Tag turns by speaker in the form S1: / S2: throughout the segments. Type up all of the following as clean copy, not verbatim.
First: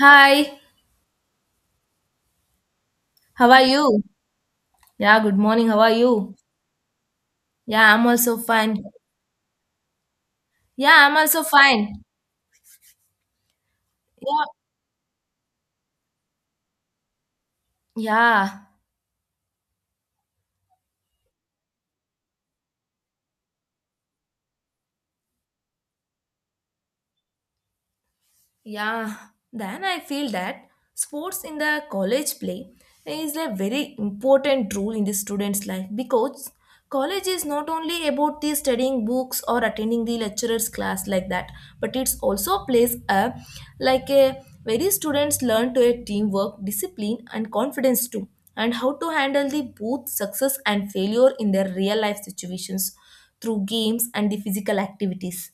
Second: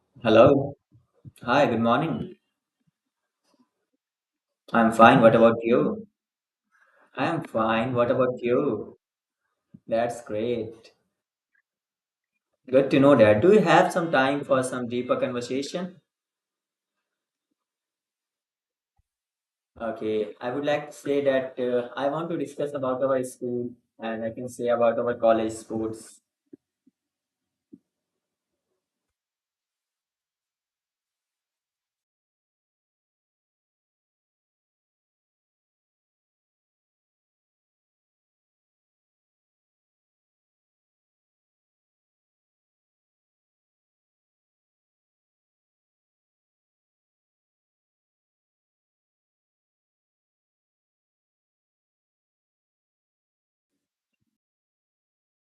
S1: Hi,
S2: Hello. Hi, good morning.
S1: how are you?
S2: I'm
S1: Yeah,
S2: fine. What
S1: good
S2: about
S1: morning. How are
S2: you?
S1: you?
S2: I'm
S1: Yeah,
S2: fine.
S1: I'm
S2: What
S1: also
S2: about
S1: fine.
S2: you? That's great.
S1: Yeah, I'm also fine.
S2: Good to know that. Do you have some time
S1: Yeah,
S2: for some deeper conversation?
S1: yeah.
S2: Okay. I would like to say that I want to discuss about our school and I can say about our college sports.
S1: Yeah, then I feel that sports in the college play is a very important role in the student's life, because college is not only about the studying books or attending the lecturer's class like that, but it's also plays a like a very students learn to a teamwork, discipline and confidence too, and how to handle the both success and failure in their real life situations through games and the physical activities.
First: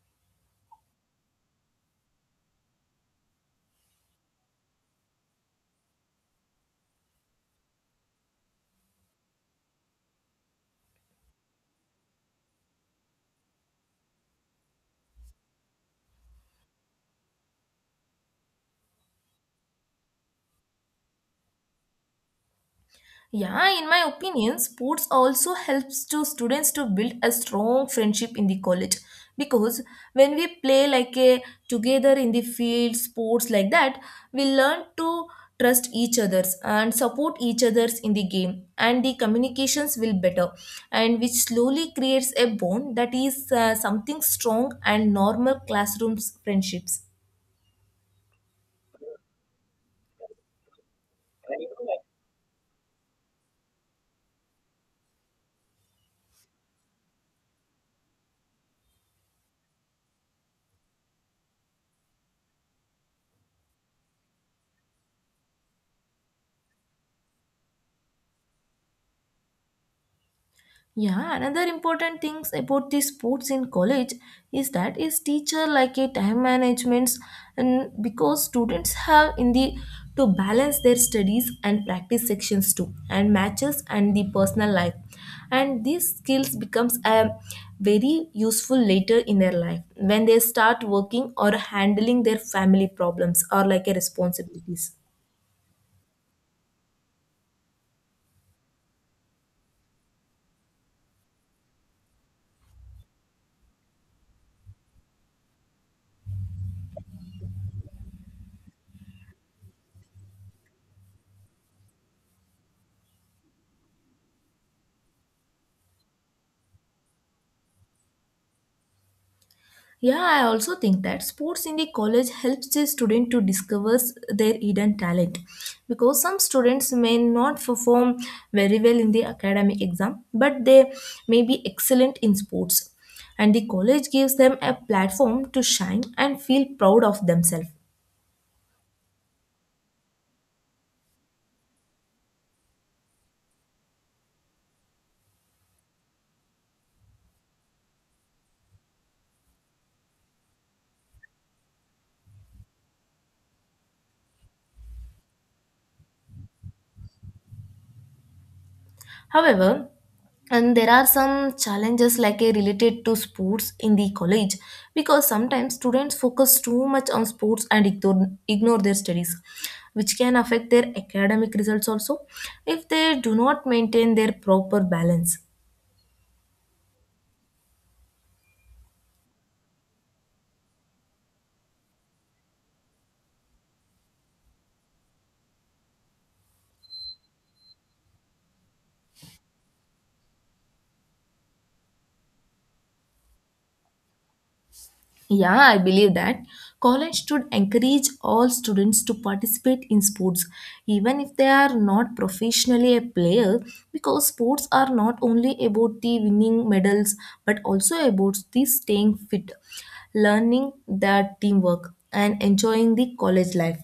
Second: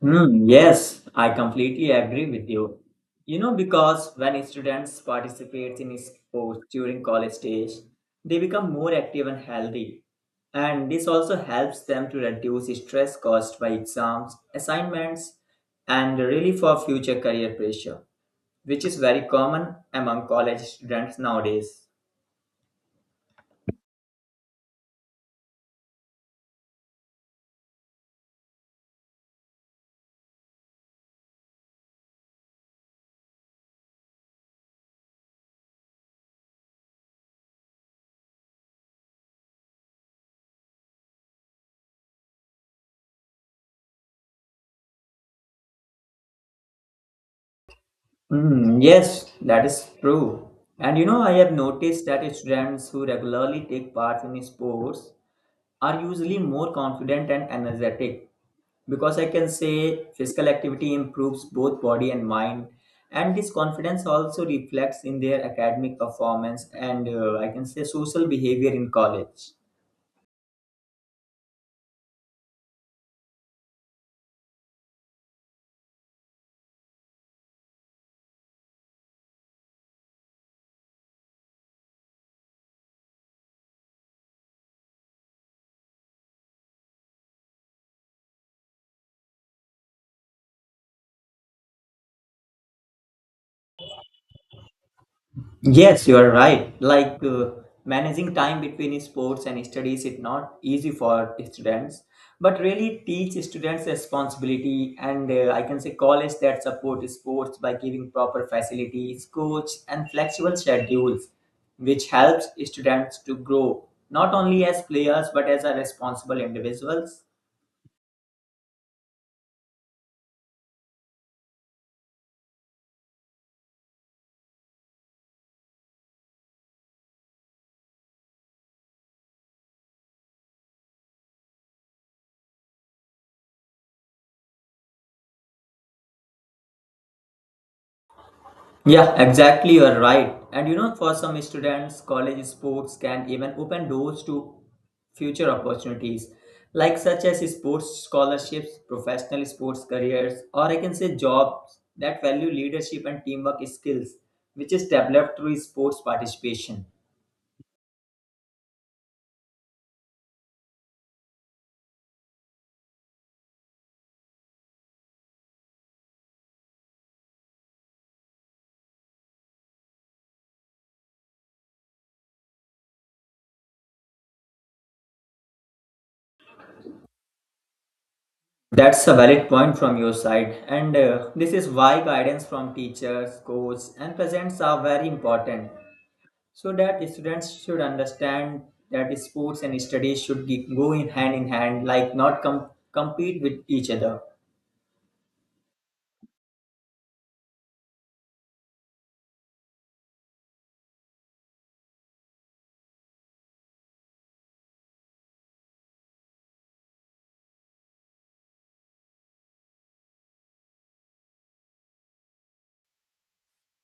S2: Yes, I completely agree with you. Because when students participate in sports during college stage, they become more active and healthy. And this also helps them to reduce stress caused by exams, assignments, and really for future career pressure, which is very common among college students nowadays.
S1: Yeah, in my opinion, sports also helps to students to build a strong friendship in the college because when we play like a together in the field sports like that, we learn to trust each others and support each others in the game and the communications will better and which slowly creates a bond that is something strong and normal classrooms friendships.
S2: Yes, that is true. And you know, I have noticed that students who regularly take part in sports are usually more confident and energetic because I can say physical activity improves both body and mind, and this confidence also reflects in their academic performance and I can say social behavior in college.
S1: Yeah, another important things about the sports in college is that is teacher like a time managements and because students have in the to balance their studies and practice sections too and matches and the personal life and these skills becomes a very useful later in their life when they start working or handling their family problems or like a responsibilities.
S2: Yes, you are right. Like managing time between sports and studies is not easy for students, but really teach students responsibility and I can say college that support sports by giving proper facilities, coach, and flexible schedules, which helps students to grow not only as players but as a responsible individuals.
S1: Yeah, I also think that sports in the college helps the student to discover their hidden talent because some students may not perform very well in the academic exam, but they may be excellent in sports. And the college gives them a platform to shine and feel proud of themselves.
S2: Yeah, exactly. You're right. And you know, for some students, college sports can even open doors to future opportunities, like such as sports scholarships, professional sports careers, or I can say jobs that value leadership and teamwork skills, which is developed through sports participation.
S1: However, and there are some challenges like a related to sports in the college, because sometimes students focus too much on sports and ignore their studies, which can affect their academic results also if they do not maintain their proper balance.
S2: That's a valid point from your side, and this is why guidance from teachers, coaches, and parents are very important so that students should understand that sports and studies should go in hand in hand, like not compete with each other.
S1: Yeah, I believe that college should encourage all students to participate in sports, even if they are not professionally a player, because sports are not only about the winning medals but also about the staying fit, learning that teamwork, and enjoying the college life.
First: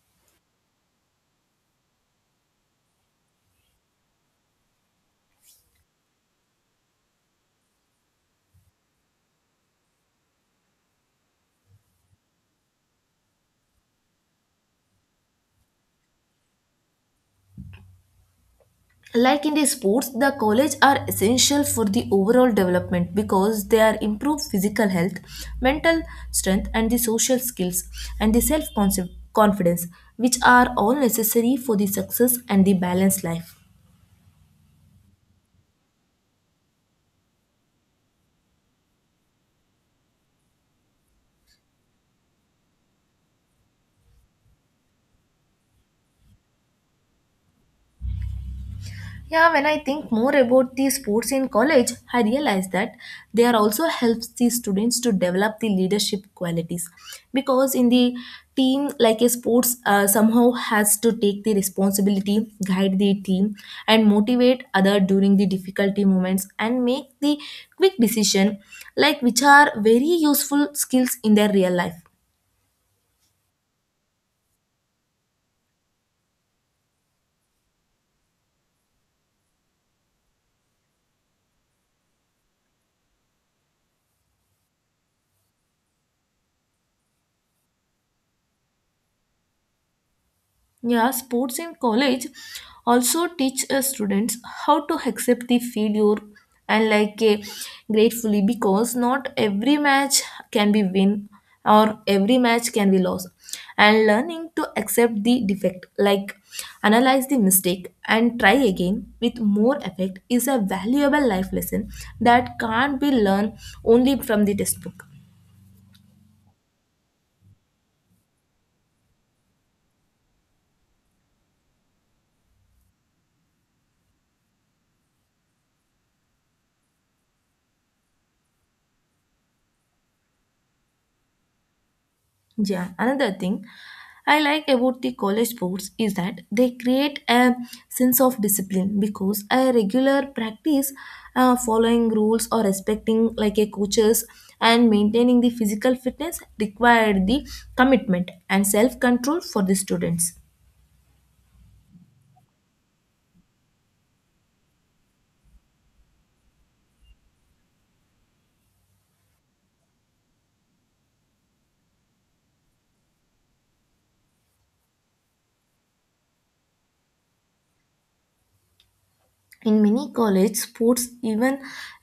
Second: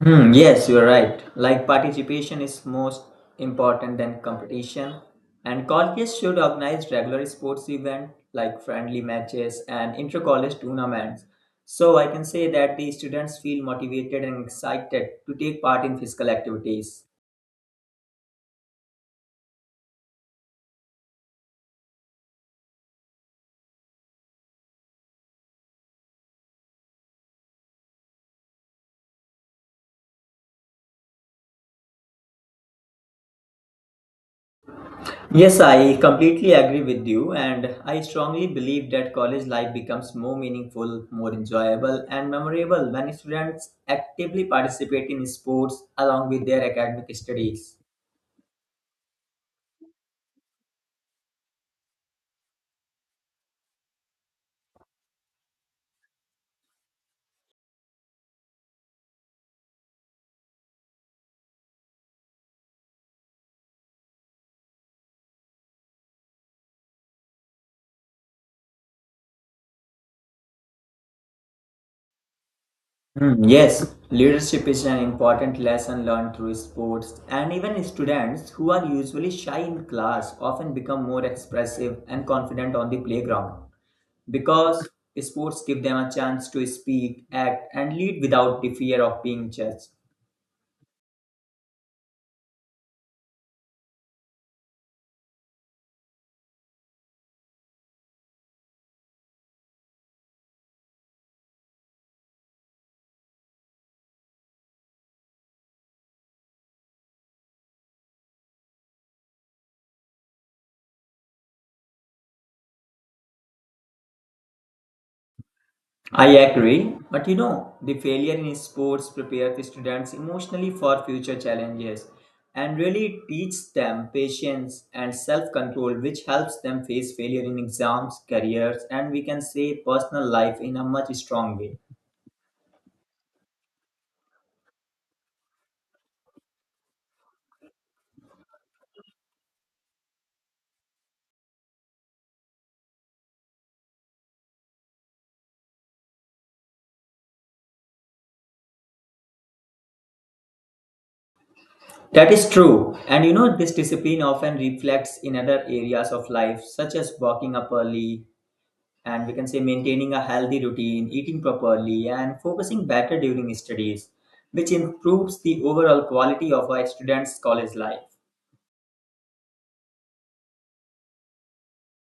S2: Yes, you are right. Like participation is most important than competition, and colleges should organize regular sports event like friendly matches and inter-college tournaments, so I can say that the students feel motivated and excited to take part in physical activities.
S1: Like in the sports the college are essential for the overall development, because they are improve physical health, mental strength and the social skills and the self confidence, which are all necessary for the success and the balanced life.
S2: Yes, I completely agree with you, and I strongly believe that college life becomes more meaningful, more enjoyable, and memorable when students actively participate in sports along with their academic studies.
S1: Yeah, when I think more about the sports in college, I realize that they are also helps the students to develop the leadership qualities, because in the team like a sports somehow has to take the responsibility guide the team and motivate other during the difficulty moments and make the quick decision, like which are very useful skills in their real life.
S2: Yes, leadership is an important lesson learned through sports, and even students who are usually shy in class often become more expressive and confident on the playground because sports give them a chance to speak, act, and lead without the fear of being judged.
S1: Yeah, sports in college also teach students how to accept the failure and gratefully, because not every match can be win or every match can be lost, and learning to accept the defect like analyze the mistake and try again with more effect is a valuable life lesson that can't be learned only from the textbook.
S2: I agree, but you know, the failure in sports prepares the students emotionally for future challenges and really teaches them patience and self-control, which helps them face failure in exams, careers, and we can say personal life in a much strong way.
S1: Yeah, another thing I like about the college sports is that they create a sense of discipline, because a regular practice, following rules or respecting like a coaches and maintaining the physical fitness required the commitment and self control for the students.
S2: That is true. And you know, this discipline often reflects in other areas of life such as walking up early, and we can say maintaining a healthy routine, eating properly, and focusing better during studies, which improves the overall quality of a student's college life.
S1: In many college sports even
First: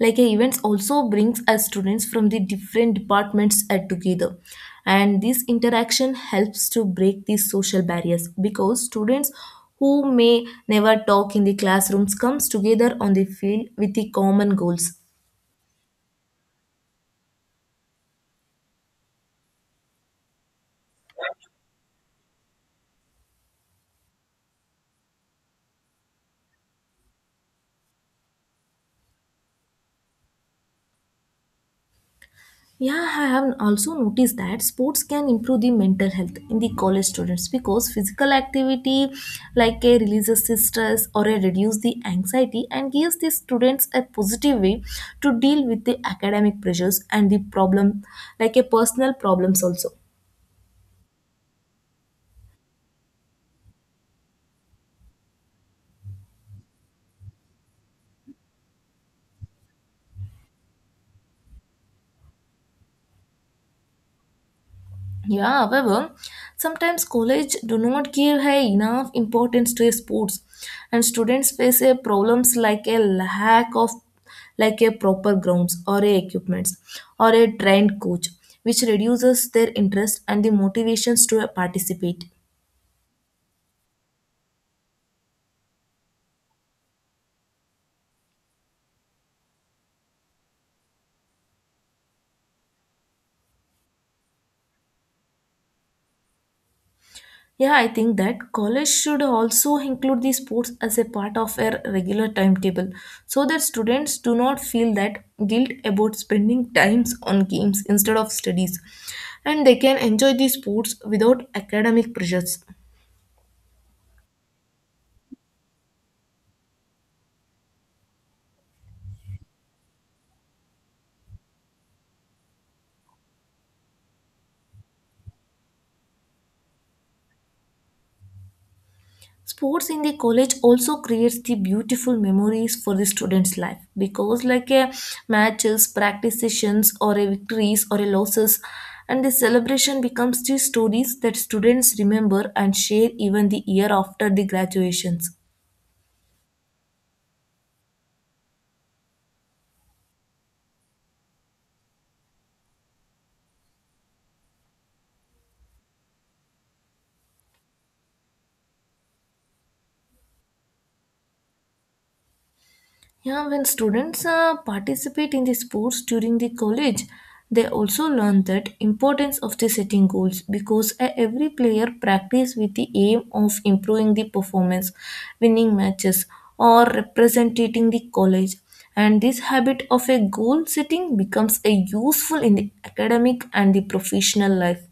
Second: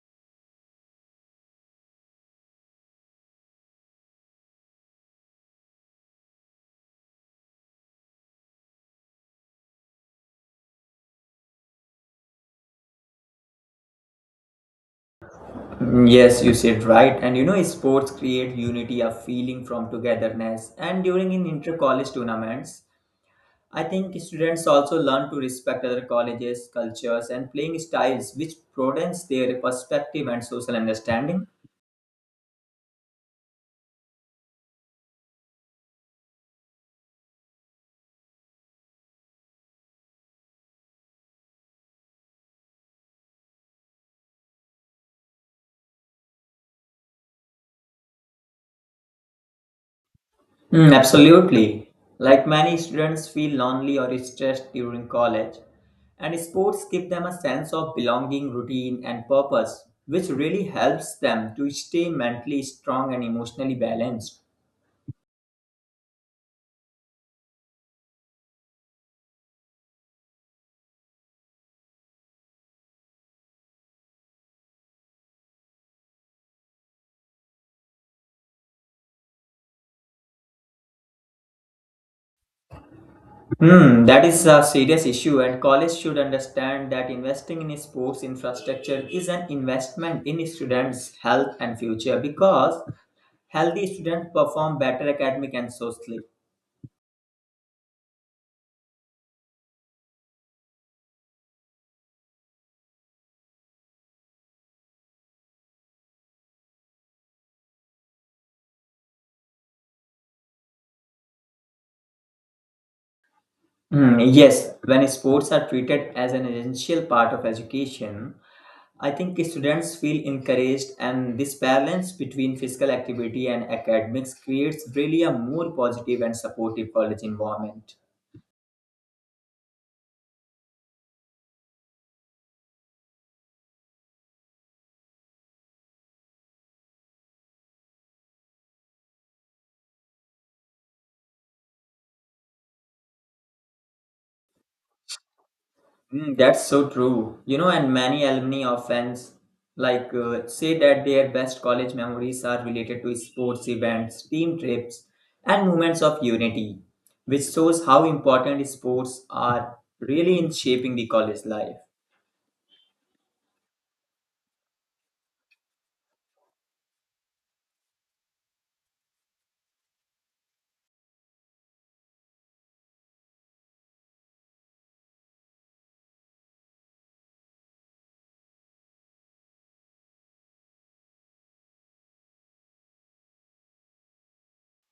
S1: like a events also brings us students from the different departments together, and this interaction helps to break these social barriers because students who may never talk in the classrooms comes together on the field with the common goals.
S2: Yes, you said right. And you know, sports create unity, a feeling from togetherness. And during in inter-college tournaments, I think students also learn to respect other colleges, cultures, and playing styles, which broadens their perspective and social understanding.
S1: Yeah, I have also noticed that sports can improve the mental health in the college students because physical activity like a releases the stress or a reduce the anxiety and gives the students a positive way to deal with the academic pressures and the problem like a personal problems also.
S2: Absolutely. Like many students feel lonely or stressed during college, and sports give them a sense of belonging, routine, and purpose, which really helps them to stay mentally strong and emotionally balanced.
S1: Yeah, however, sometimes college do not give high enough importance to sports, and students face a problems like a lack of like a proper grounds or a equipments or a trained coach, which reduces their interest and the motivations to participate.
S2: That is a serious issue, and college should understand that investing in sports infrastructure is an investment in students' health and future because healthy students perform better academic and socially.
S1: Yeah, I think that college should also include the sports as a part of their regular timetable, so that students do not feel that guilt about spending times on games instead of studies and they can enjoy the sports without academic pressures.
S2: Yes, when sports are treated as an essential part of education, I think students feel encouraged, and this balance between physical activity and academics creates really a more positive and supportive college environment.
S1: Sports in the college also creates the beautiful memories for the students life, because like a matches practice sessions or a victories or a losses and the celebration becomes the stories that students remember and share even the year after the graduations.
S2: That's so true. You know, and many alumni often say that their best college memories are related to sports events, team trips, and moments of unity, which shows how important sports are really in shaping the college life.
S1: Yeah, when students participate in the sports during the college, they also learn that importance of the setting goals, because every player practice with the aim of improving the performance, winning matches, or representing the college. And this habit of a goal setting becomes a useful in the academic and the professional life.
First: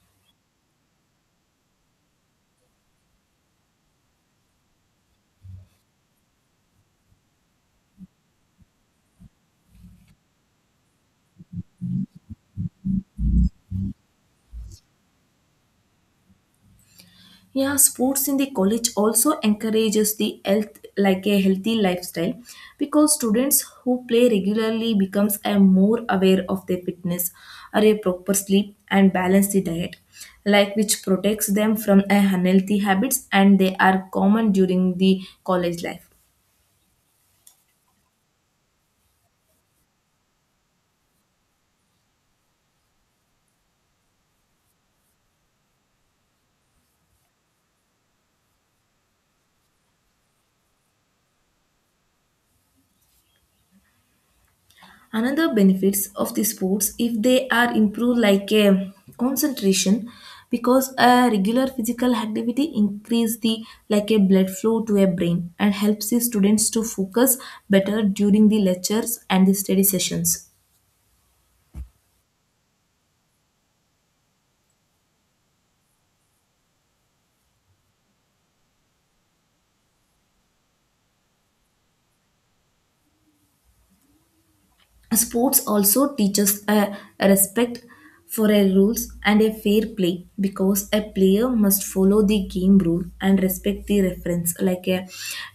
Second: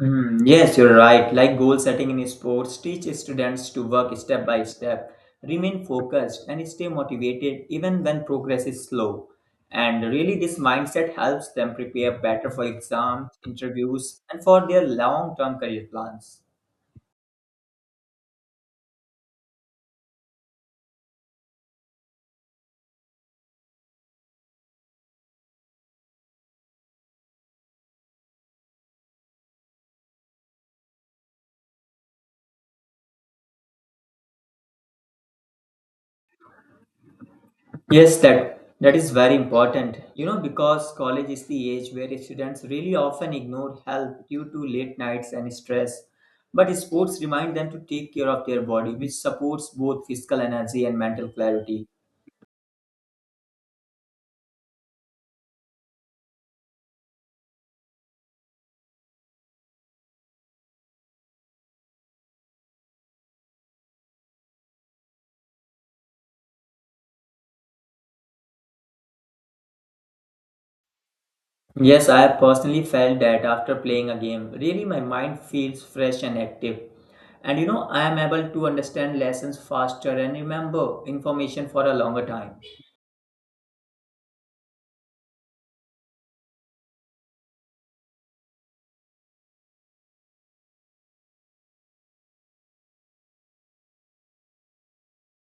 S2: Yes, you're right. Like goal setting in sports, teach students to work step by step, remain focused, and stay motivated even when progress is slow. And really, this mindset helps them prepare better for exams, interviews, and for their long term career plans.
S1: Yeah, sports in the college also encourages the health like a healthy lifestyle, because students who play regularly becomes a more aware of their fitness are a proper sleep and balance the diet, like which protects them from a unhealthy habits and they are common during the college life.
S2: Yes, that is very important. You know, because college is the age where students really often ignore health due to late nights and stress. But sports remind them to take care of their body, which supports both physical energy and mental clarity.
S1: Another benefits of the sports if they are improved like a concentration, because a regular physical activity increase the like a blood flow to a brain and helps the students to focus better during the lectures and the study sessions.
S2: Yes, I have personally felt that after playing a game, really my mind feels fresh and active. And you know, I am able to understand lessons faster and remember information for a longer time.
S1: Sports also teaches a respect for a rules and a fair play, because a player must follow the game rule and respect the reference like a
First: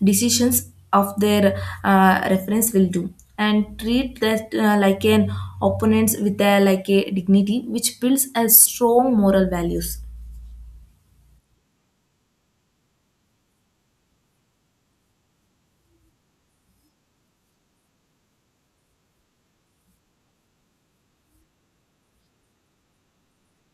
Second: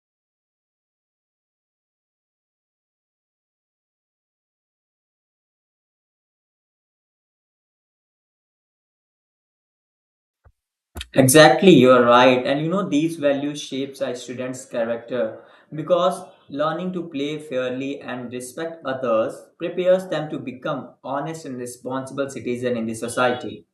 S1: decisions of their reference will do and treat that like an opponents with a like a dignity, which builds a strong moral values.
S2: Exactly, you're right. And you know, these values shapes a student's character because learning to play fairly and respect others prepares them to become honest and responsible citizen in the society.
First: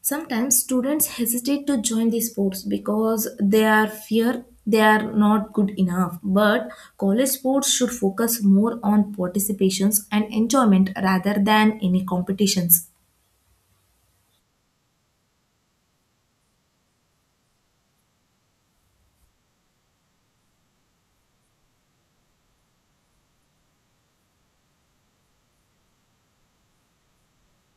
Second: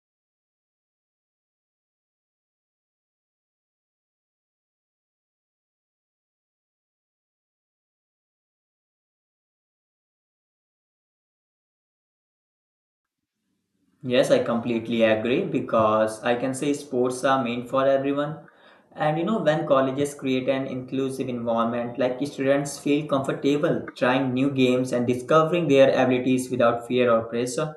S1: Sometimes students hesitate to join these sports because they are fear they are not good enough. But college sports should focus more on participations and enjoyment rather than any competitions.
S2: Yes, I completely agree because I can say sports are meant for everyone. And you know, when colleges create an inclusive environment, like students feel comfortable trying new games and discovering their abilities without fear or pressure.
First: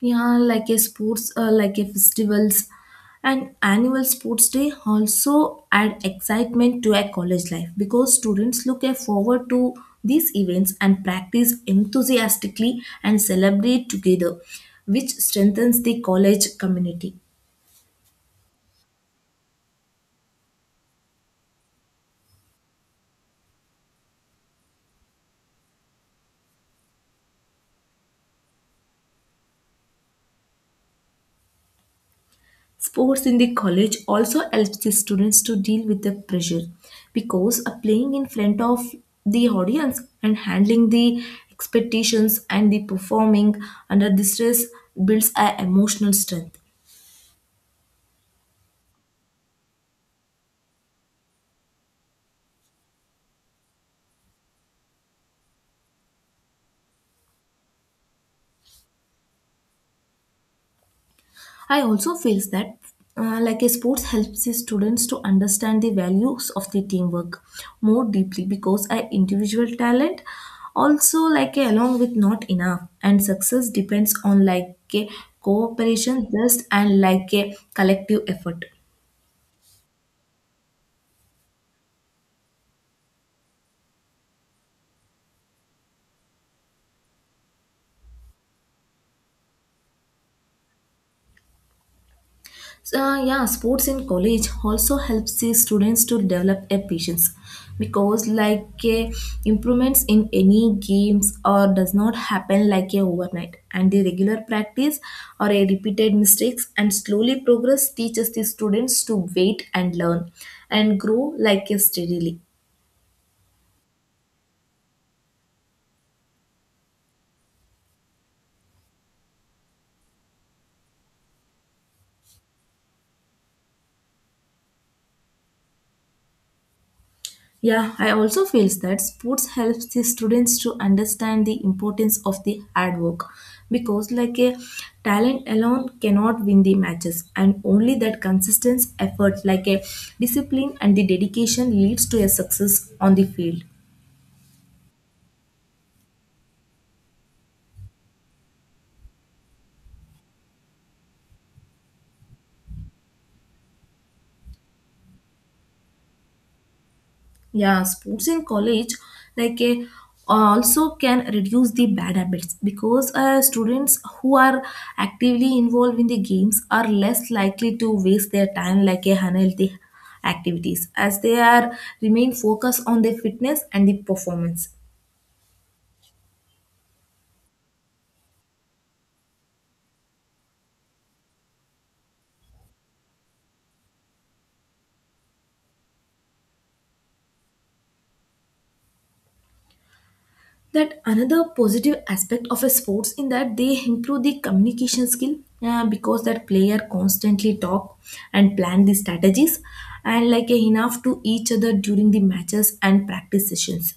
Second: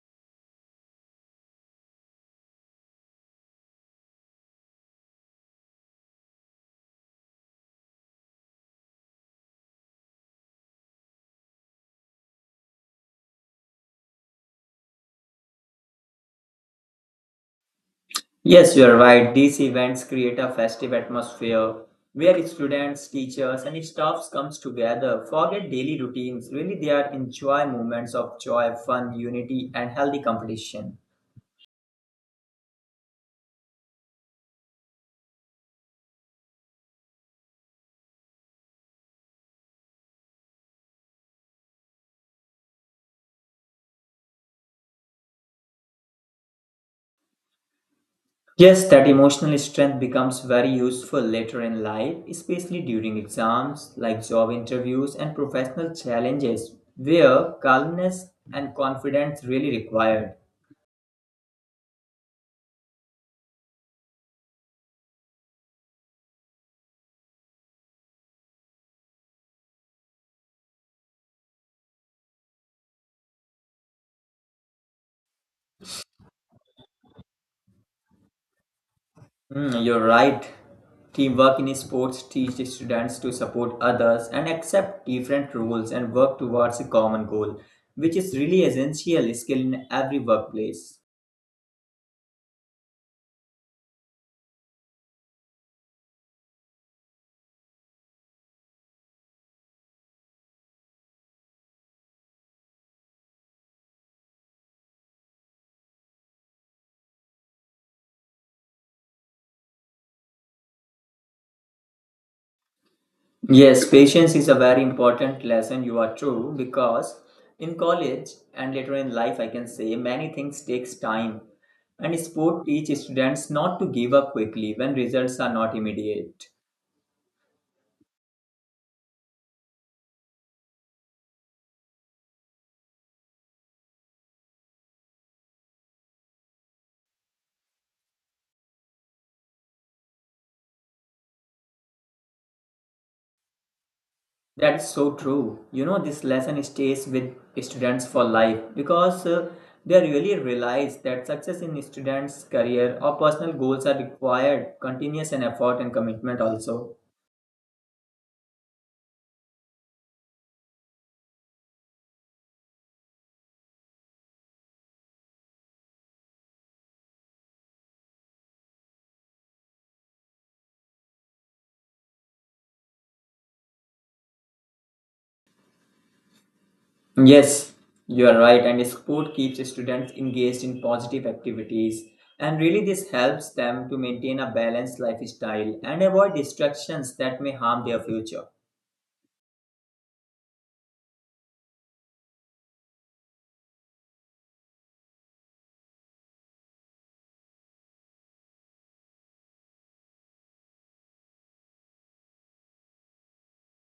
S1: Yeah, like a sports like a festivals and annual sports day also add excitement to a college life, because students look a forward to these events and practice enthusiastically and celebrate together, which strengthens the college community.
S2: Yes, you're right. These events create a festive atmosphere where students, teachers, and staffs comes together. Forget daily routines. Really, they are enjoy moments of joy, fun, unity, and healthy competition.
S1: Sports in the college also helps the students to deal with the pressure, because playing in front of the audience and handling the expectations and the performing under the stress builds a emotional strength.
S2: Yes, that emotional strength becomes very useful later in life, especially during exams, like job interviews and professional challenges, where calmness and confidence really required.
S1: I also feels that like a sports helps the students to understand the values of the teamwork more deeply, because a individual talent also like a, along with not enough and success depends on like a cooperation just and like a collective effort.
S2: You're right. Teamwork in sports teaches students to support others and accept different roles and work towards a common goal, which is really essential skill in every workplace.
S1: So, yeah, sports in college also helps the students to develop a patience, because improvements in any games or does not happen like a overnight, and the regular practice or a repeated mistakes and slowly progress teaches the students to wait and learn and grow like a steadily.
S2: Yes, patience is a very important lesson. You are true because in college and later in life, I can say many things takes time, and sport teach students not to give up quickly when results are not immediate.
S1: Yeah, I also feel that sports helps the students to understand the importance of the hard work, because like a talent alone cannot win the matches, and only that consistent effort like a discipline and the dedication leads to a success on the field.
S2: That's so true. You know, this lesson stays with students for life because they really realize that success in students' career or personal goals are required continuous and effort and commitment also.
S1: Yeah, sports in college like a also can reduce the bad habits, because students who are actively involved in the games are less likely to waste their time like a unhealthy activities as they are remain focused on their fitness and the performance.
S2: Yes, you are right. And sport keeps students engaged in positive activities. And really, this helps them to maintain a balanced lifestyle and avoid distractions that may harm their future.
S1: That another positive aspect of a sports in that they improve the communication skill, because that player constantly talk and plan the strategies and like enough to each other during the matches and practice sessions.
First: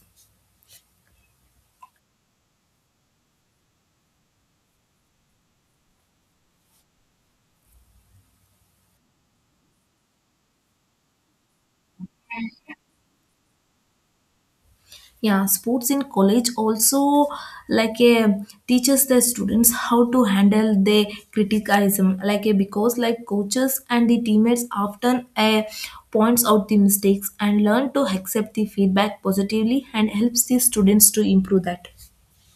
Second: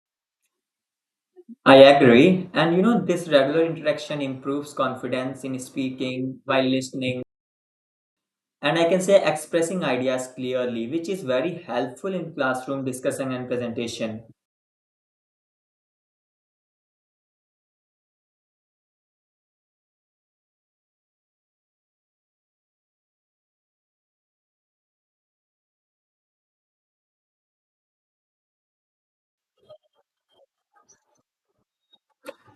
S2: I agree. And you know, this regular interaction improves confidence in speaking, while listening, and I can say expressing ideas clearly, which is very helpful in classroom discussion and presentation.
S1: Yeah, sports in college also like a teaches the students how to handle the criticism like a, because like coaches and the teammates often points out the mistakes and learn to accept the feedback positively and helps the students to improve that.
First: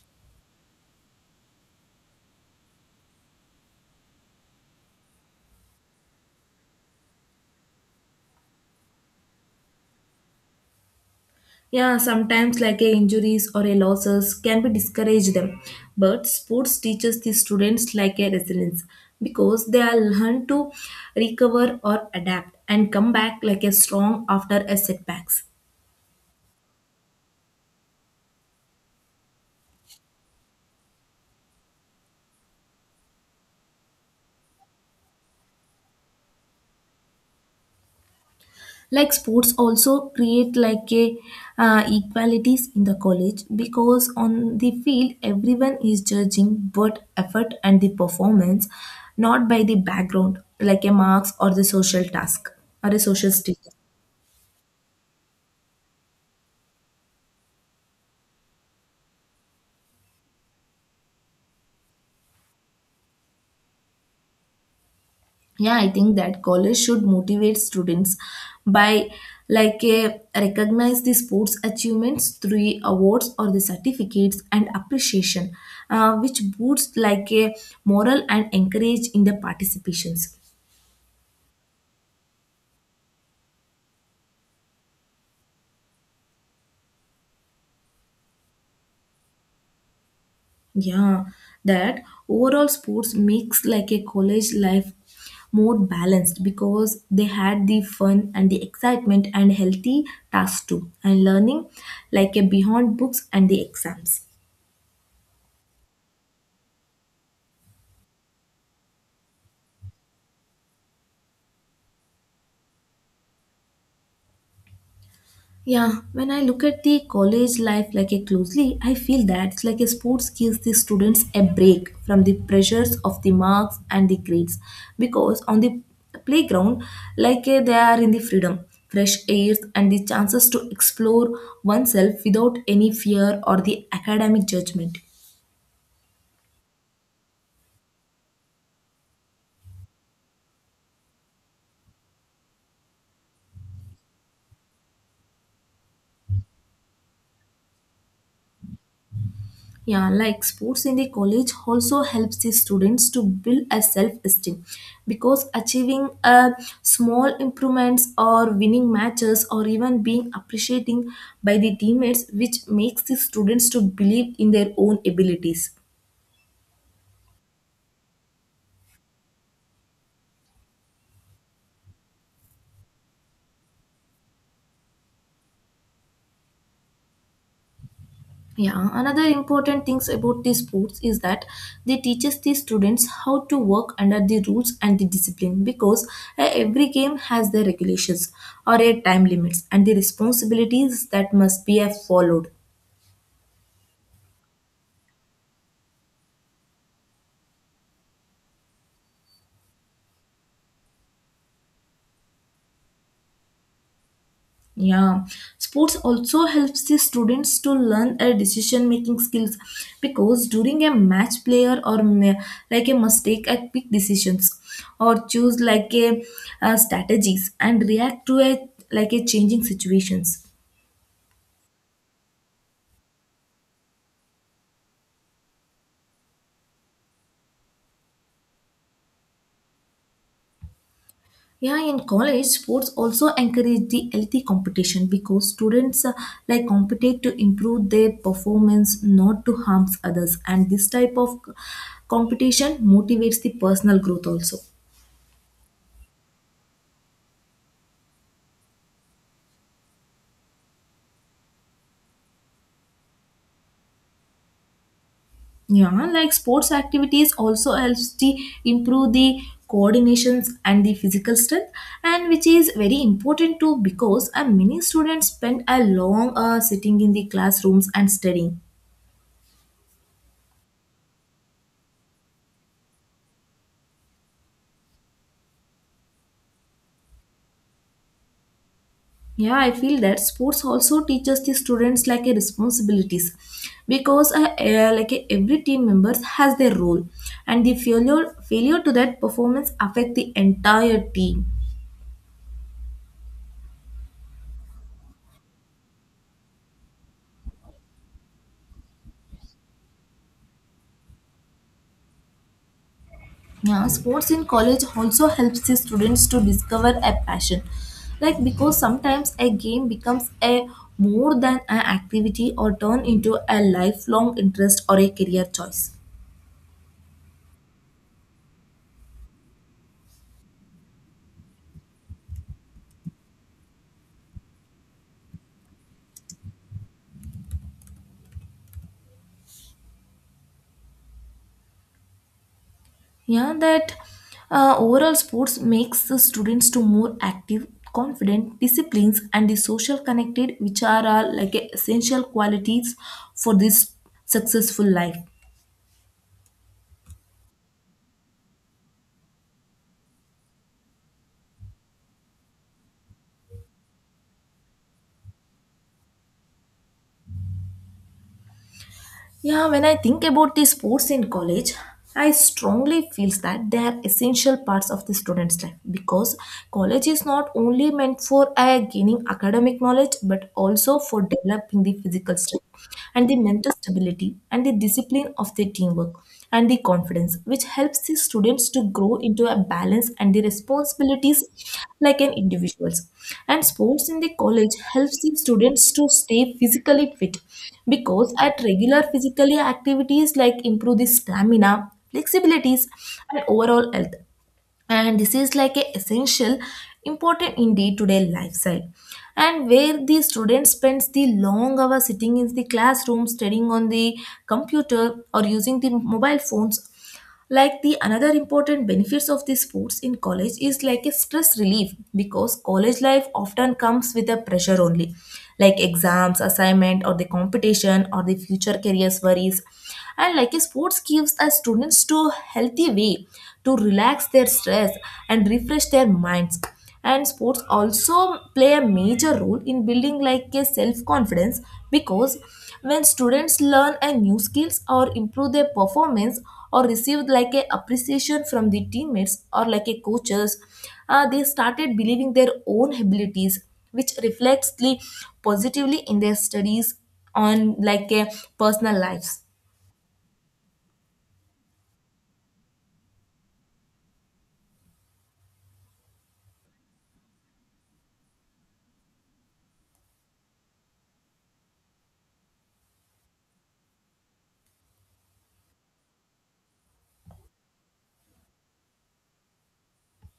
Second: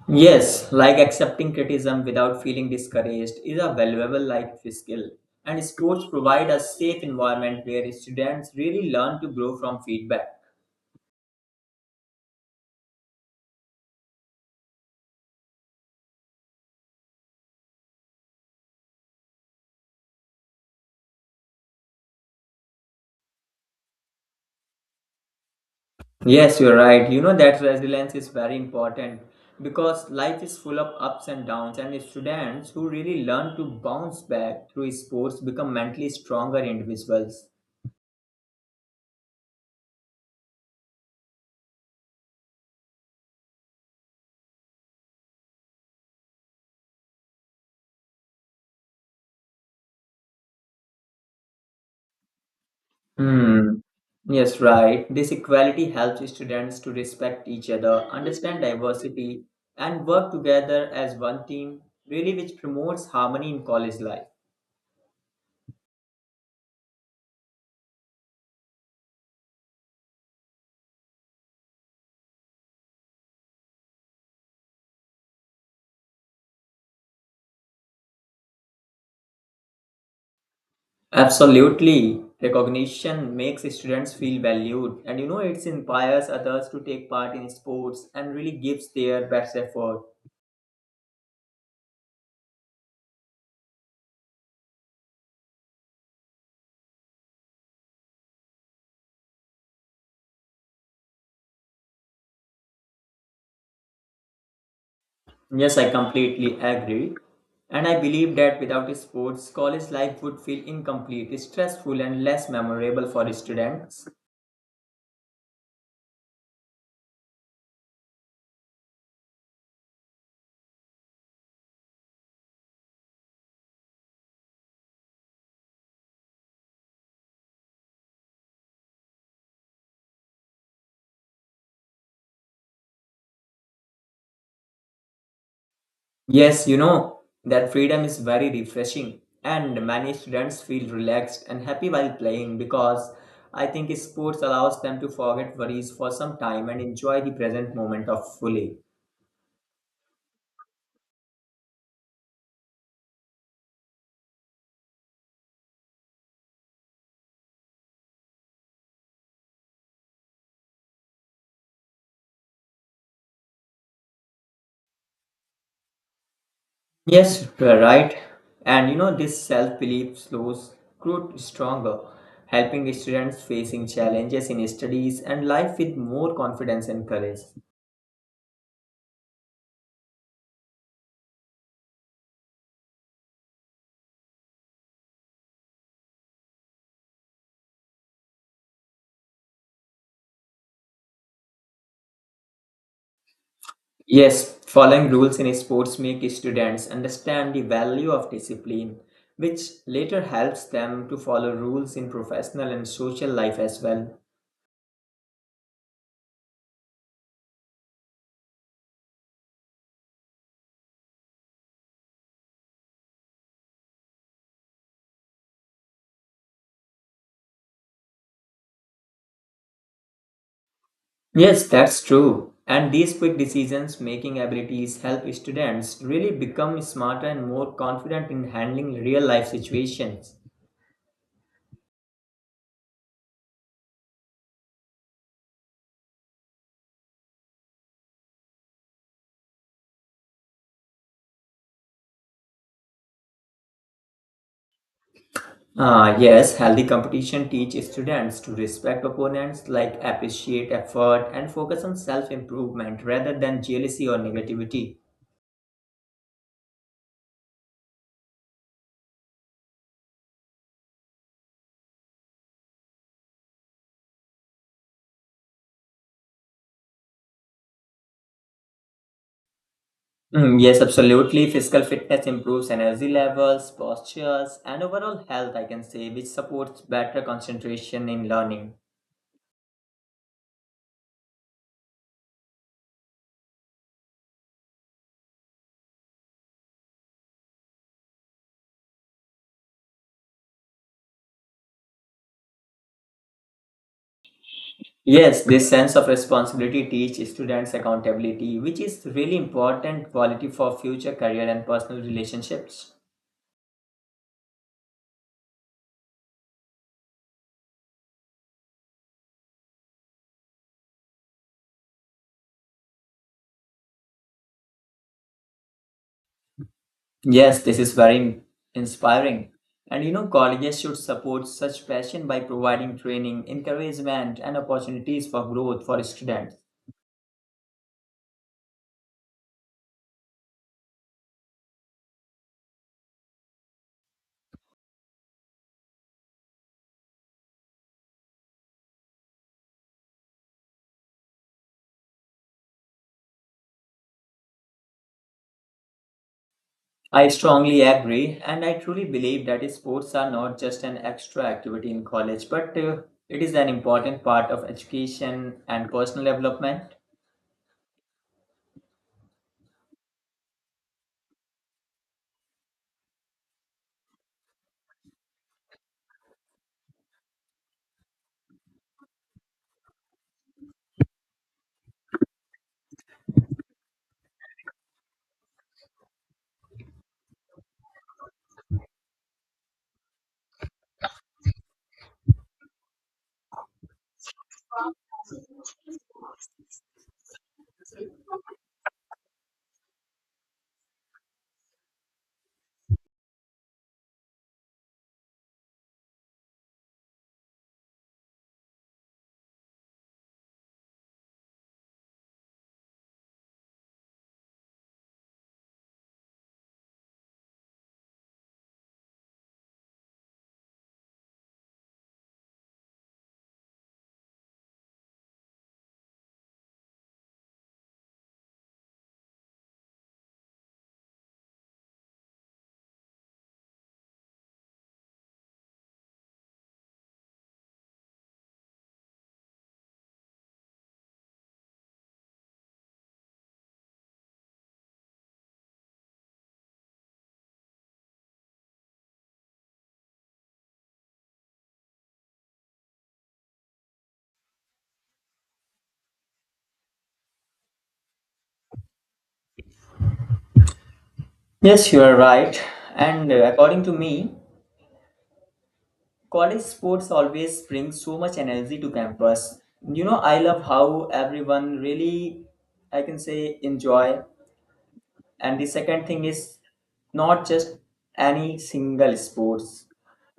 S2: Yes, like accepting criticism without feeling discouraged is a valuable life skill. And sports provide a safe environment where students really learn to grow from feedback.
S1: Yeah, sometimes like a injuries or a losses can be discourage them, but sports teaches the students like a resilience, because they are learn to recover or adapt and come back like a strong after a setbacks.
S2: Yes, you're right. You know that resilience is very important because life is full of ups and downs, and students who really learn to bounce back through sports become mentally stronger individuals.
S1: Like sports also create like a equalities in the college, because on the field everyone is judging both effort and the performance, not by the background like a marks or the social task or a social status.
S2: Hmm. Yes, right. This equality helps students to respect each other, understand diversity, and work together as one team, really, which promotes harmony in college life.
S1: Yeah, I think that college should motivate students by like uh, recognize the sports achievements through awards or the certificates and appreciation, which boosts like a moral and encourage in the participations.
S2: Absolutely. Recognition makes students feel valued, and you know, it inspires others to take part in sports and really gives their best effort.
S1: Yeah, that overall sports makes like a college life more balanced because they had the fun and the excitement and healthy tasks too, and learning like a beyond books and the exams.
S2: Yes, I completely agree. And I believe that without sports, college life would feel incomplete, stressful, and less memorable for students.
S1: Yeah, when I look at the college life like a closely, I feel that it's like a sports gives the students a break from the pressures of the marks and the grades, because on the playground, they are in the freedom, fresh air, and the chances to explore oneself without any fear or the academic judgment.
S2: Yes, you know, that freedom is very refreshing, and many students feel relaxed and happy while playing because I think sports allows them to forget worries for some time and enjoy the present moment of fully.
S1: Yeah, like sports in the college also helps the students to build a self-esteem, because achieving a small improvements or winning matches or even being appreciating by the teammates which makes the students to believe in their own abilities.
S2: Yes, you are right. And you know, this self belief slows growth stronger, helping students facing challenges in studies and life with more confidence and courage.
S1: Yeah, another important things about these sports is that they teaches the students how to work under the rules and the discipline, because every game has their regulations or a time limits and the responsibilities that must be followed.
S2: Yes, following rules in sports make students understand the value of discipline, which later helps them to follow rules in professional and social life as well.
S1: Yeah, sports also helps the students to learn a decision making skills, because during a match player like a mistake a quick decisions or choose like a strategies and react to a changing situations.
S2: Yes, that's true. And these quick decisions making abilities help students really become smarter and more confident in handling real life situations.
S1: Yeah, in college, sports also encourage the healthy competition, because students, like, compete to improve their performance, not to harm others. And this type of competition motivates the personal growth also.
S2: Ah, yes, healthy competition teaches students to respect opponents, like appreciate effort and focus on self improvement rather than jealousy or negativity.
S1: Yeah, like sports activities also helps to improve the coordinations and the physical strength, and which is very important too, because many students spend a long sitting in the classrooms and studying.
S2: Yes, absolutely. Physical fitness improves energy levels, postures, and overall health, I can say, which supports better concentration in learning.
S1: Yeah, I feel that sports also teaches the students like a responsibilities, because like a every team members has their role and the failure to that performance affect the entire team.
S2: Yes, this sense of responsibility teaches students accountability, which is really important quality for future career and personal relationships.
S1: Yeah, sports in college also helps the students to discover a passion. Like, because sometimes a game becomes a more than an activity or turn into a lifelong interest or a career choice.
S2: Yes, this is very inspiring. And you know, colleges should support such passion by providing training, encouragement, and opportunities for growth for students.
S1: Yeah, that overall sports makes the students to more active, confident, disciplines, and the social connected, which are all like a essential qualities for this successful life.
S2: I strongly agree, and I truly believe that sports are not just an extra activity in college, but it is an important part of education and personal development.
S1: Yeah, when I think about the sports in college, I strongly feels that they are essential parts of the student's life, because college is not only meant for gaining academic knowledge, but also for developing the physical strength and the mental stability and the discipline of the teamwork and the confidence which helps the students to grow into a balance and the responsibilities like an individuals. And sports in the college helps the students to stay physically fit, because at regular physical activities like improve the stamina, flexibilities, and overall health. And this is like a essential important in day-to-day lifestyle, and where the student spends the long hours sitting in the classroom studying on the computer or using the mobile phones. Like, the another important benefits of these sports in college is like a stress relief, because college life often comes with a pressure only, like exams, assignment or the competition or the future careers worries. And like a sports gives a students to healthy way to relax their stress and refresh their minds. And sports also play a major role in building like a self confidence, because when students learn a new skills or improve their performance or receive like a appreciation from the teammates or like a coaches, they started believing their own abilities, which reflects the positively in their studies on like a personal lives.
S2: Yes, you are right. And according to me, college sports always bring so much energy to campus. You know, I love how everyone really, I can say, enjoy. And the second thing is not just any single sports.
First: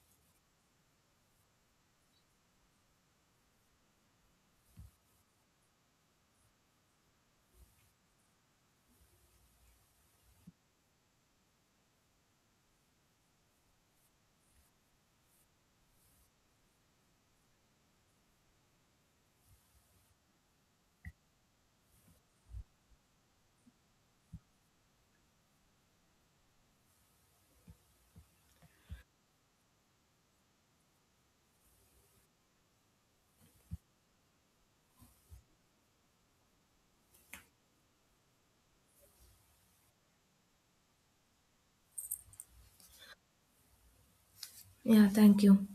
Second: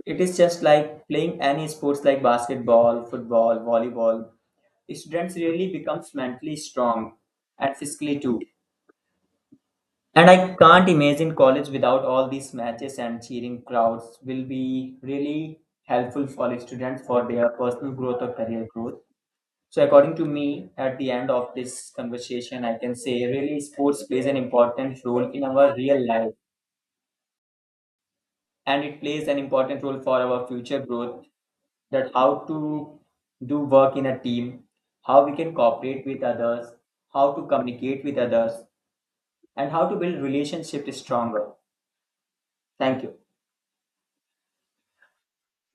S2: It is just like playing any sports like basketball, football, volleyball. Students really becomes mentally strong and physically too. And I can't imagine college without all these matches and cheering crowds will be really helpful for students for their personal growth or career growth. So according to me, at the end of this conversation, I can say really sports plays an important role in our real life and it plays an important role for our future growth, that how to do work in a team, how we can cooperate with others, how to communicate with others, and how to build relationships stronger. Thank you.
S1: Yeah, thank you.